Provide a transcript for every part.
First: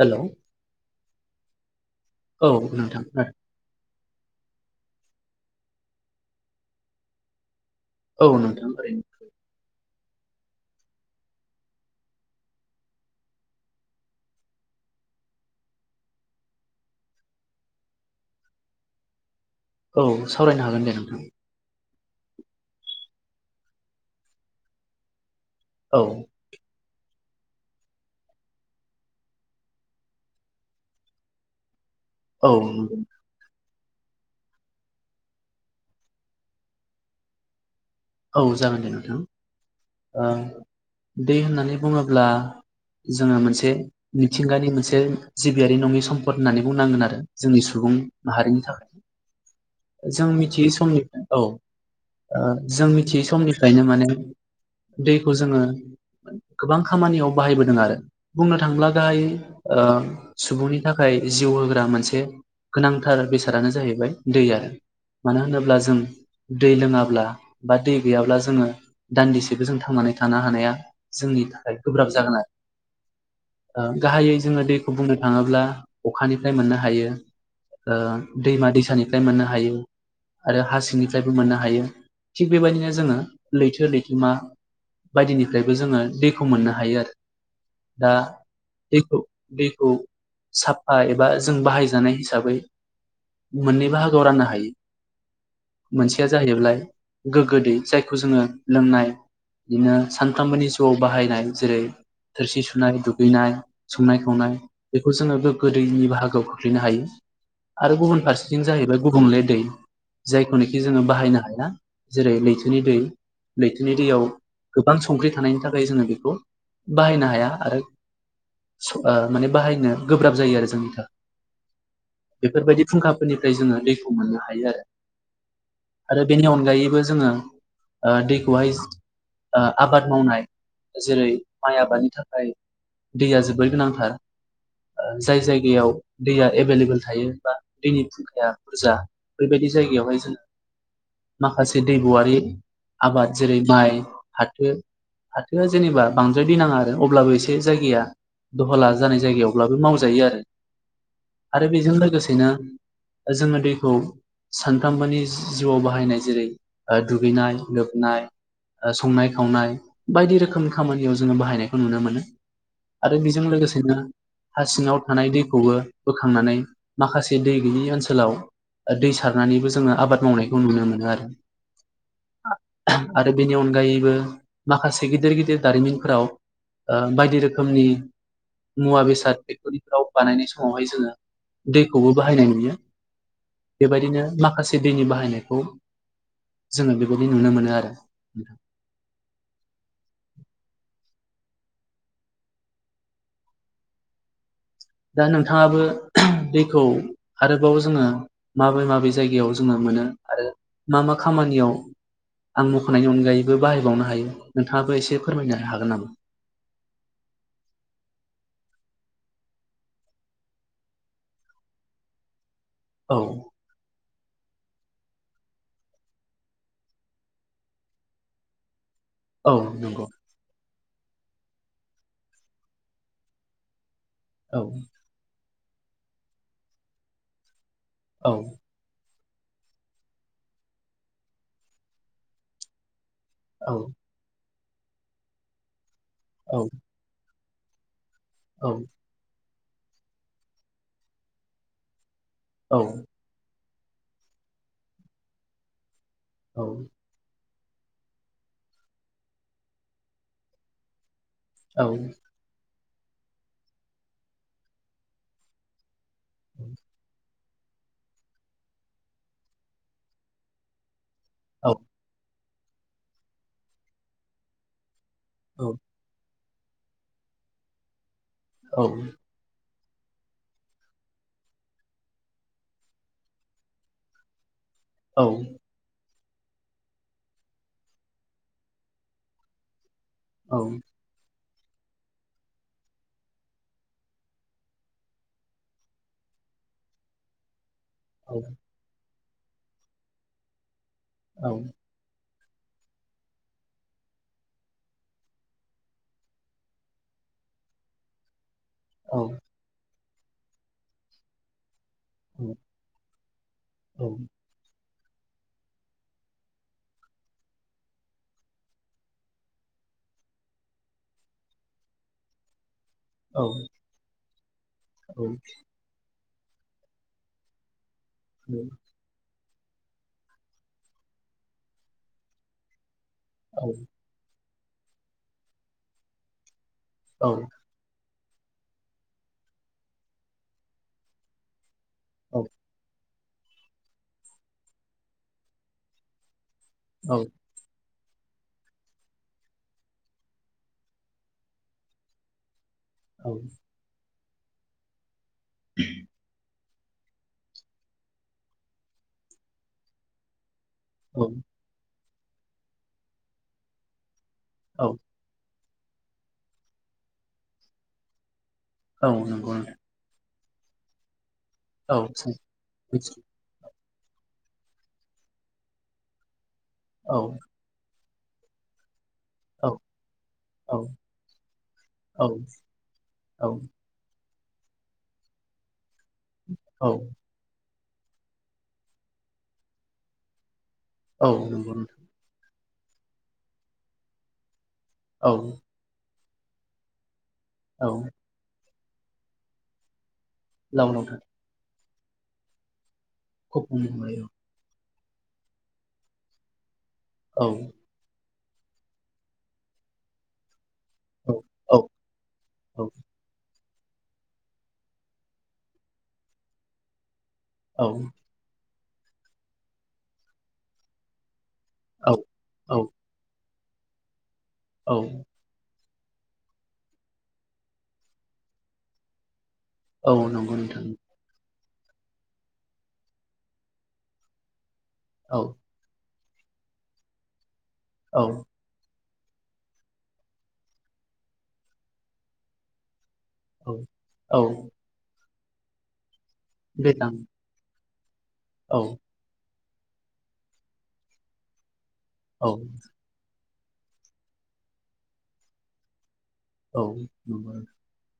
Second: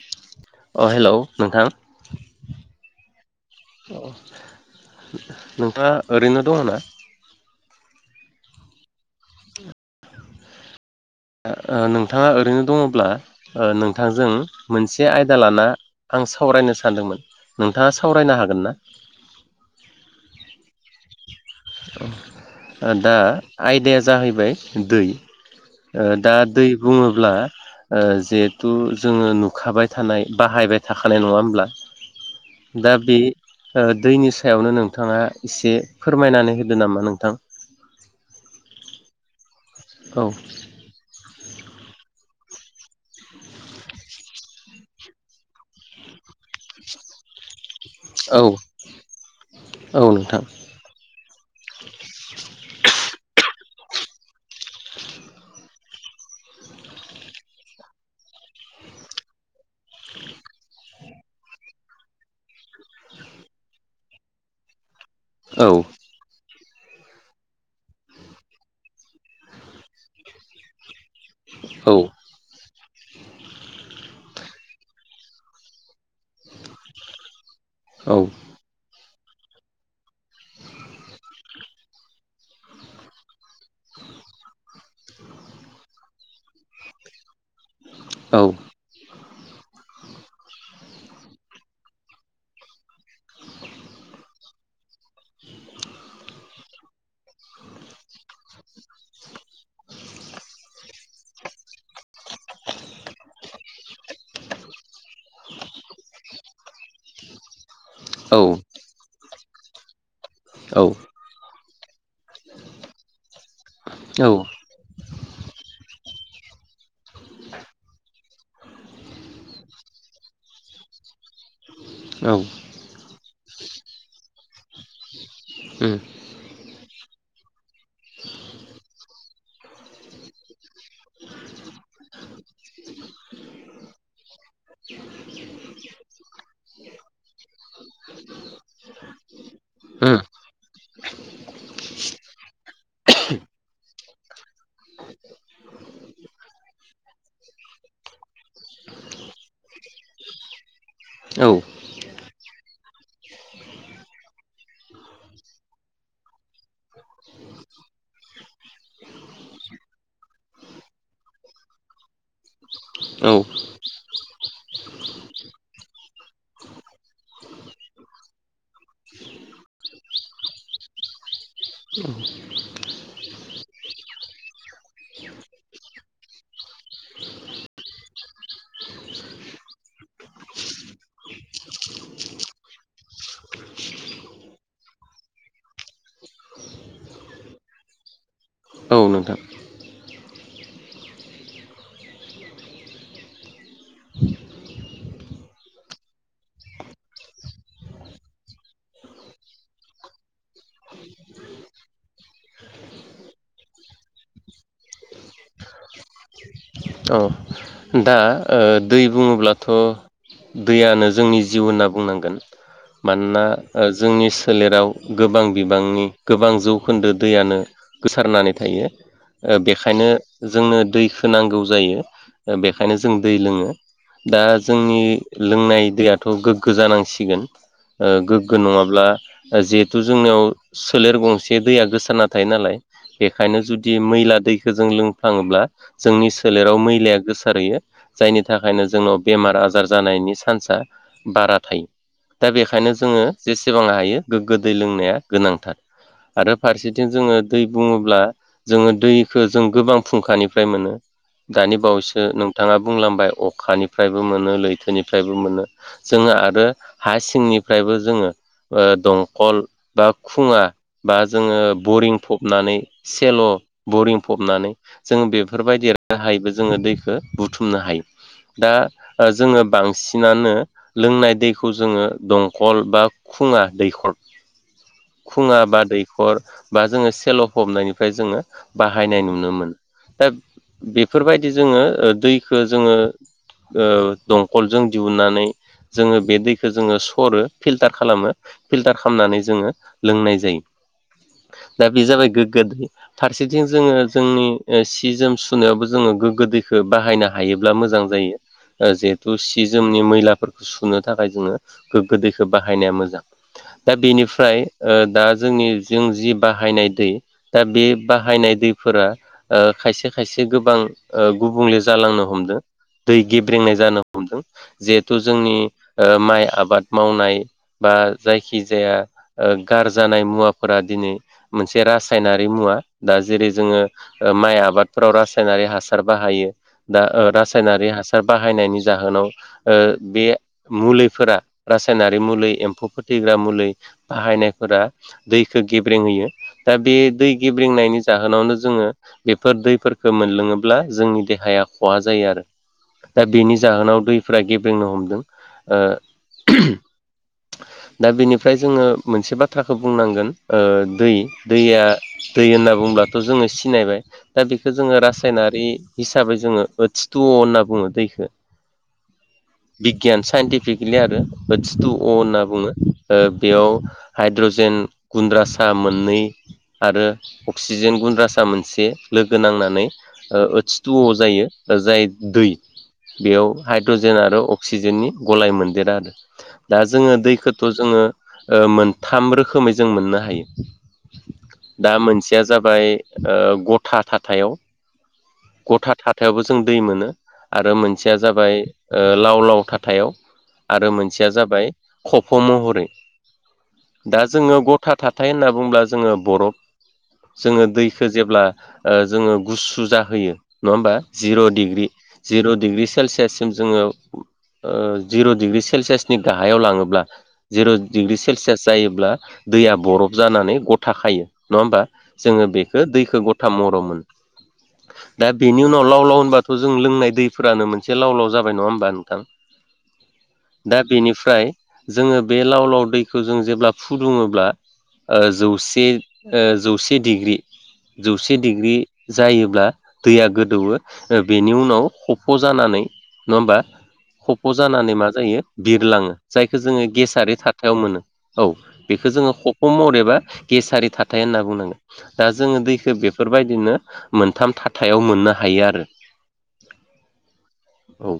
Hello अ hello नोंथां औ नोंथां ओ नोंथाङा ओरैनो दङ ना औ नोंथां ओरैनिफ्राय [inaudible] नोंथाङा ओरैनो दङब्ला नोंथांजों मोनसे आयदा लाना आं साव सावरायनो सानदोंमोन नोंथाङा सावरायनो हागोन ना औ सावरायनो हागोन दे नोंथां दा आयदाया जाहैबाय दै औ दा दै बुङो ब्ला जिहेथु जोङो नुखाबाय थानाय बाहायबाय थाखानाय नङा होमब्ला औ दा बे दैनि सायावनो नोंथाङा एसे फोरमायनानै होदो नामा नोंथां औ जागोन दे नोंथां औ दै होननानै बुङोब्ला जोङो मोनसे मिथिंगानि मोनसे जिबियारि नङि सम्पद होननानै बुंनांगोन आरो जोंनि सुबुं औ माहारिनि थाखाय औ जों नोंथां मिथियै समनिफ्राय औ जों मिथियै समनिफ्रायनो माने दैखौ जोङो गोबां खामानियाव बाहायबोदों आरो बुंनो थांब्ला गाहाय ओ सुबुंनि था- खाय जिउ होग्रा मोनसे गोनांथार बेसादानो जाहैबाय दै आनो मानो औ होनोब्ला जों दै लोङाब्ला बा दै गैयाब्ला जोङो दान्दिसेबो जों थांनानै थानो हानाया जोंनि थाखाय औ गोब्राब जागोन आरो ओ गाहायै जोङो दैखौ बुंनो थाङोब्ला अखानिफ्राय मोननो हायो औ ओ दैमा दैसानि निफ्राय मोननो हायो आरो हा सिंनिफ्रायबो मोननो हायो थिग बेबायदिनो जोङो लैथो लैथोमा बायदिनिफ्रायबो जोङो दैखौ मोननो हायो आरो दा दैखौ दैखौ साफा एबा जों बाहायजानाय हिसाबै मोननै बाहागोआव राननो हायो मोनसेया जाहैबाल्य गोगो दै जायखौ जोङो लोंनाय बिदिनो सानफ्रामबोनि जिउआव बाहायनाय जेरै थोरसि सुनाय दुगैनाय संनाय खावनाय बेखौ जोङो गोगो दैनि बाहागोआव खोख्लैनो हायो आरो गुबुन औ फारसेथिं जाहैबाय गुबुंले दै जायखौनोखि औ जोङो बाहायनो हाया जेरै लैथोनि दै लैथोनि दैयाव औ गोबां संख्रि थानायनि थाखाय जोङो बेखौ बाहायनो हाया आरो ओ माने बाहायनो गोब्राब जायो आरो जोंनिथा औ बेफोरबायदि फुंखाफोरनिफ्राय जोङो दैखौ मोननो हायो आरो उम आरो बेनि अनगायैबो जोङो ओ दैखौहाय ओ आबाद मावनाय जेरै माइ आबादनि थाखाय दैया जोबोर गोनांथार जाय जायगायाव दैया एभेलेबेल थायो बा दैनि फुंखाया बुरजा बेबायदि बे जायगायावायावहाय उम जों मा- खासे दैगआरि आबाद जेरै माइ फाथो फाथोआ जेनेबा बांदराय दै नाङा आरो अब्लाबो एसे जायगाया दहला जानाय जायगायावब्लाबो मावजायो आरो औ आरो बेजों लोगोसेनो जोङो दैखौ सानफ्रोमबोनि जिउआव बाहायनाय जेरै ओ दुगैनाय लोबनाय ओ संनाय खावनाय बायदि रोखोमनि खामानियाव जोङो बाहायनायखौ नुनो मोनो आरो औ बेजों लोगोसेनो हा सिङाव थानाय दैखौबो बोखांनानै माखासे दै गैयि ओनसोलाव ओ दै सारनानैबो जोङो आबाद मावनायखौ नुनो मोनो आरो [inaudible] आरो बेनि अनगायैबो माखासे गिदिर गिदिर दारिमिनफोराव ओ बायदि रोखोमनि मुवा बेसाद फेक्टरिफ्राव बानायनाय समावहाय जोङो दैखौबो बाहायनाय नुयो बेबायदिनो माखासे दैनि बाहायनायखौ जोङो बेबायदि नुनो मोनो आरो औ नोंथां दा नोंथाङाबो दैखौ आरोबाव जोङो माबे माबे जायगायाव जोङो मोनो आरो मा मा खामानियाव आं मख'नायनि अनगायैबो बाहायबावनो हायो नोंथाङाबो एसे फोरमायनो हागोन नामा औ दा ओ दै बुङोब्लाथ' दैयानो जोंनि जिउ होनना बुंनांगोन औ मानोना ओ जोंनि सो- लेराव गोबां बिबांनि गोबां जौखोन्दो दैयानो गोसारनानै थायो औ ओ नंगौ बेखायनो जोंनो दैखौ नांगौ जायो ओ बेखायनो जों दै लोङो दा औ जोंनि लोंनाय दैयाथ' गोग्गो जानांसिगोन ओ औ गोग्गो नङाब्ला जिहेथु जोंनियाव सोलेर गंसे दैया गोसानाना थायो नालाय बेखायनो औ जुदि मैला दैखौ जों लोंफ्लाङोब्ला जोंनि औ सोलेराव मैलाया गोसारहैयो जायनि औ थाखायनो जोंनाव बेमार आजार जानायनि चान्सा बारा थायो। दा औ बेखायनो जोङो जेसेबां हायो गोग्गो दै लोंनाया गोनांथार आरो फारसेथिं जोङो दै बुङोब्ला जोङो दैखौ जों गोबां फुंखानिफ्राय मोनो दानि औ बावैसो नोंथाङा बुंलांबाय अखानिफ्रायबो मोनो लैथोनिफ्रायबो मोनो। जोङो आरो हा सिंनिफ्रायबो जोङो दंखल बा खुङा बा जोङो बरिं फबनानै सेल' बरिं फबनानै जोङो औ बेफोरबायदि राहायैबो जोङो दैखौो बुथुमनो हायो। दा जोङो बांसिन बांसिनानो लोंनाय दैखौ जोङो दंखल बा खुङा दैखर खुङा बा दै खर बा जोङो सेल' फबनायनिफ्राय जोङो बाहायनाय नुनो मोनो। दा औ बेफोरबायदि जोङो दैखौ जोङो ओ दंखलजों दिहुननानै जोङो बे दैखौ जोङो सरो। फिल्टार खालामो फिल्टार खालामनानै जोङो लोंनाय जायो औ दा बे जाबाय गो ग्गो फारसेथिं जोङो जोंनि सि जोम सुनायावबो जोङो गोग्गो दै खौ बाहायनो हायोब्ला मोजां जेहेथु औ सि जोमनि मै लाफोरखौ सुनो थाखाय जोङो गोग्गो दैखौ बाहायनाया मोजां दा बेनिफ्राय ओ दा जोंनि जों जि बाहायनाय दै दा बे बाहायनाय दैफोरा ओ खायसे खायसे गोबां गुबुंले जालांनो हमदों। दै गेब्रेंनाय जानो हमदों जिहेथु जोंनि ओ माइ आबाद मावनाय बा जायखि औ जाया गारजानाय मुवाफोरा दिनै मोनसे रासायनारि मुवा। दा जेरै जोङो औ माइ आबादफोराव रासायनारि हासार बाहायो। दा रासायनारि हासार बाहायनायनि जाहोनाव ओ बे मुलिफोरा रासायनारि मुलि एम्फौफोर थैग्रा मुलि बाहायनायफोरा दैखौ गेब्रें होयो। दा बे दै गेब्रिंनायनि जाहोनावनो जोङो बेफोर दैफोरखौ मोनलोङो ब्ला जोंनि देहाया खहा जायो आरो दा बेनि औ जाहोनाव दैफोरा गेब्रेंनो हमदों। ओ दा बेनिफ्राय जोङो मोनसे बाथ्राखौ बुंनांगोन। ओ दै औ दैया दै होनना बुङोब्लाथ' जोङो सिनायबाय दा बेखौ औ जोङो रा सायनारि हिसाबै जोङो ओस थ' होनना बुङो दैखौ औ नंगौ नोंथां बिगियान साइन्टिफिकेलि आरोस टु अ होनना बुङो मिथियो। बेयाव हाइद्रजेन गुन्द्रासा मोननै आरो औ अक्सिजेन गुन्द्रा सा मोनसे लोगो औ नांनानै ओस औ थु अ' जायो दा जाय औ दै बेयाव हाइद्रजेन आरो अक्सिजेननि गलाय मोनदेरा आरो दा औ जोङो दैखौ थ' ओ जोङो मोनथाम रोखोमै जों मोननो हायो। दा मोनसेया जाबाय ओ गथा थाथायाव औ गथा थाथायावबो जों दै मोनो आरो नंगौ नोंथां औ मोनसेया जाबाय ओ लाव लाव थाथायाव आरो लावनाव था मोनसेया जाबाय खफ' महरै खफ महरै दा औ जोङो गथा थाथाय होनना बुङोब्ला जोङो बरफ औ जोङो दैखौ जेब्ला ओ जोङो गुसु जाहोयो नङा होमबा औ जिर' औ डिग्रि जिर' डिग्रि सेलसियाससिम जोङो ओ जिर' डिग्रि सेलसियासनि गाहायाव लाङोब्ला जिर' औ डिग्रि सेलसियास जायोब्ला दैया बरफ जानानै गथ खायो नङा होमबा औ जोङो औ बेखौ दैखौ ग था महराव मोनो औ दा बेनि उनाव लाव लाव होनबाथ' जों लोंनाय दैफोरानो मोनसे लाव लाव जाबाय नङा होमबा नोंथां औ नंगौ दा नोंथां बेनिफ्राय जोङो बे लाव लाव दैखौ जों जेब्ला फुदुङोब्ला औ जौसे जौसे डिग्रि औ जौसे डिग्रि। जायोब्ला दैया गोदौवो बेनि उनाव खफ' जानानै नङा होमबा औ औ खफ' जानानै मा जायो बिरलाङो जायखौ जोङो दैज्लां गेसारि थाथायाव मोनो। औ बेखौ जोङो खफ महरै एबा गेसारि थाथाय होनना बुंनांगोन। दा औ जोङो दैखौ बेफोर बायदिनो मोनथाम थाथायाव मोननो हायो आरो। औ नंगौ नोंथां। औ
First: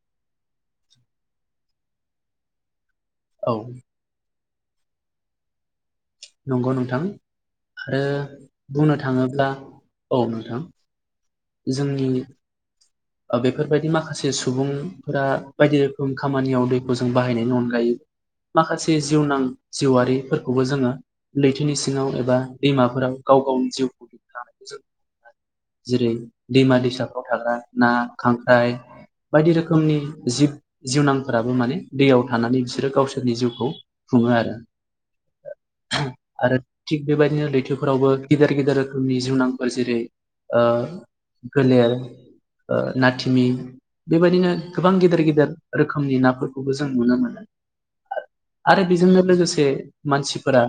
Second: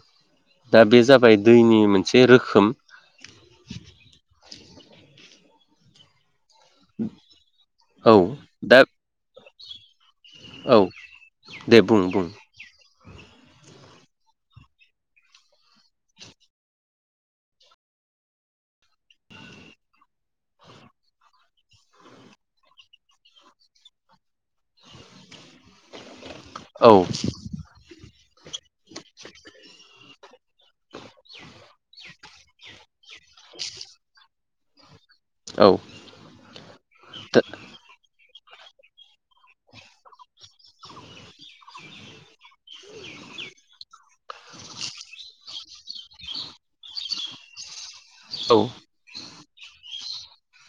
दा बे जाबाय दैनि मोनसे रोखोम । औ। नंगौ नोंथां ओ औ दा बुंनो थाङोब्ला औ नोंथां औ दे बुं जोंनि बुं बेफोर बायदि माखासे सुबुंफोरा बायदि रोखोम खामानियाव दैखौ जों बाहायनायनि अनगायै माखासे जिउनां जिउआरारिफोरखौबो जोङो लैथोनि सिङाव एबा दैमाफोराव गाव गाव गावनि जिउखौ दिन्थिलांनायखौ जों नुनो मोनो जेरै दैमा औ दैसाफ्राव थाग्रा ना, खांख्राइ। बायदि रोखोमनि जिब जिउनांफोराबो माने दैयाव थानानै बिसोरो गावसो सोरनि जिउखौ खुङो आरो। औ आरो थिग बेबायदिनो लैथोफोरावबो गेदेर गेदेर रोखोमनि जिउनांफोर जेरै ओ गोलेर ओ ना थिमि। बेबायदिनो गोबां गेदेर गेदेर रोखोमनि नाफोरखौबो जों नुनो मोनो। औ आरो बेजोंनो लोगोसे मानसिफोरा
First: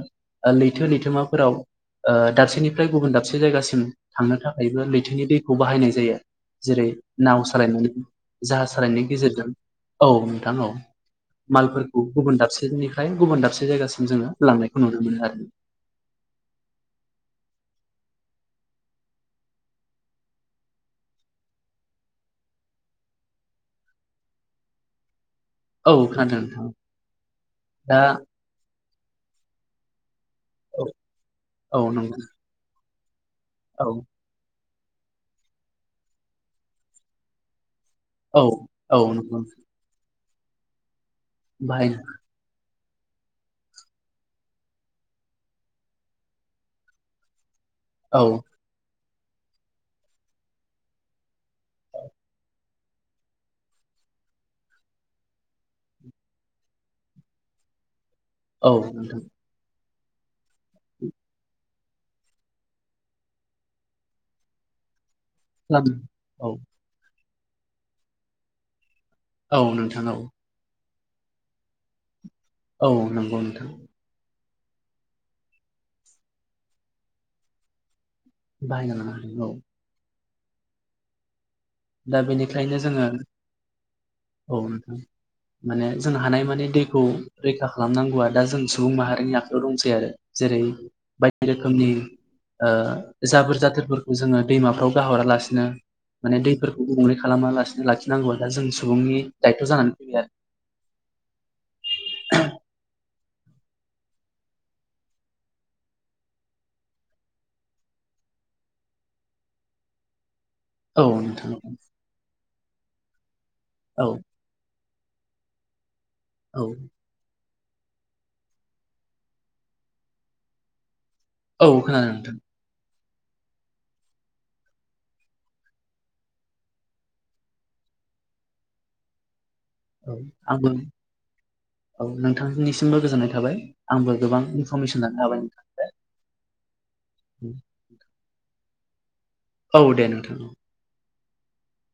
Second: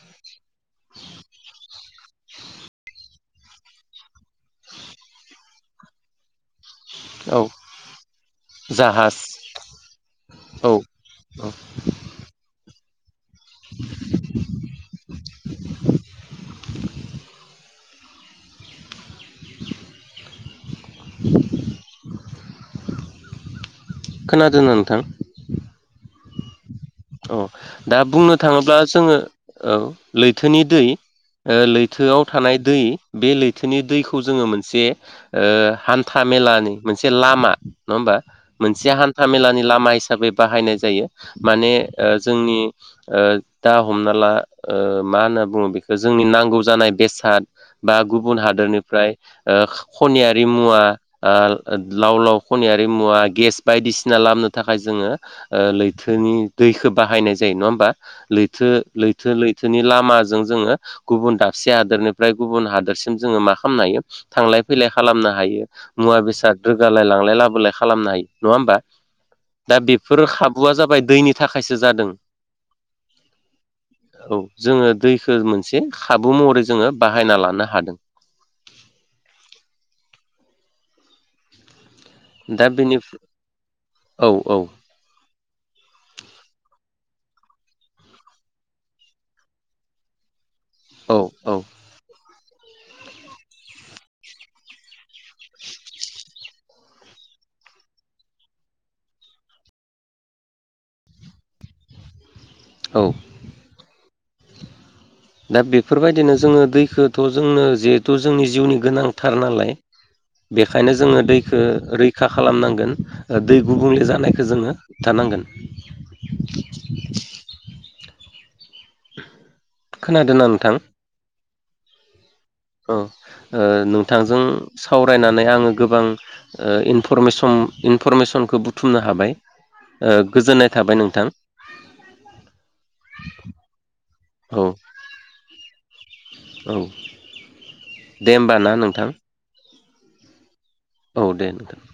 लैथो लैथोमाफोराव ओ दाबसेनिफ्राय गुबुन दाबसे जायगासिम थांनो थाखायबो लैथोनि दैखौ बाहायनाय जायो। जेरै औ नाव सालायनानै जाहास सालायनायनि जाहाज गेजेरजों औ नोंथां औ। मालफोरखौ गुबुन दाबसेनि गुबुन दाबसे जायगासिम जोङो लांनायखौ नुनो मोनो आरो। [inaudible] खोनादोंना नोंथां? औ खोनादों नोंथां। औ दा बुंनो थाङोब्ला जोङो औ। लैथोनि दै औ औ लैथोआव नंगौ थानाय दै बे लैथोनि औ दैखौ जोङो मोनसे ओ हान्था मेलानि मोनसे लामा नङा होमबा औ मोनसे औ हान्था नंगौ मेलानि लामा हिसाबै बाहायनाय जायो माने बाहायनो उम ओ दा हमना ला ओ मा होनना बुङो बेखौ जोंनि नांगौ जानाय बेसाद। बा औ गुबुन हादोरनिफ्राय ओ खनियारि मुवा ओ लाव लाव खनियारि मुवा गेस बायदिसिना खालामनो थाखाय जोङो ओ लैथोनि दैखौ बाहायनाय जायो नङा होमबा लैथो औ नोंथां लैथो लैथोनि लाम माजों जोङो गुबुन दाबसे हादोरनिफ्राय गुबुन हादोरसिम जोङो मा खालामनो हायो थांलाय फैलाय खालामनो हायो खालाम मुवा औ बेसाद रोगालाय लांलाय लाबोलाय खालामनो हायो नङा होमबा? औ दा नोंथां औ बेफोर खाबुआ जाबाय दैनि थाखायसो जादों। औ नंगौ नोंथां। औ जोङो दैखो मोनसे खाबु महरै जोङो बाहायना लानो हादों। बाहायना लानो हादों औ। दा बेनिखायनो जोङो औ नोंथां । माने जों हानाय मानि दैखौ रैखा खालामनांगौआ दा जों सुबुं माहारिनि आखाइयाव दंसै आरो। जेरै औ बायदि औ रोखोमनि ओ जाबोर जाथोरफोरखौ जोङो दैमाफ्राव गाहरालासिनो माने दैफोर गुबुंले खालामा लासिनो लाखिनांगौआ दा जों सुबुंनि दायथ' जानानै फैबाय आरो। [inaudible] औ। दा बेफोरबायदिनो जोङो दैखौथ' जोंनो जिहेथु जोंनि जिउनि गोनांथार नालाय। बेखायनो आरो जोङो औ नोंथां दैखो रैखा खालामनांगोन दै गुबुंले औ जानायखौ जोङो होबथानांगोन। औ खोनादोंना नोंथां? औ खोनादों नोंथां। औ ओ नोंथांजों सावरायनानै आङो गोबां ओ इन्फर्मेशन इन्फर्मेशनखौ बुथुमनो हाबाय। ओ औ आंबो गोजोननाय थाबाय नोंथां। औ नोंथांनिसिमबो गोजोननाय थाबाय आंबो गोबां औ इन्फर्मेशन लानो हाबाय नोंथां। औ दे होमबा ना नोंथां। औ दे नोंथां औ। औ दे नोंथां।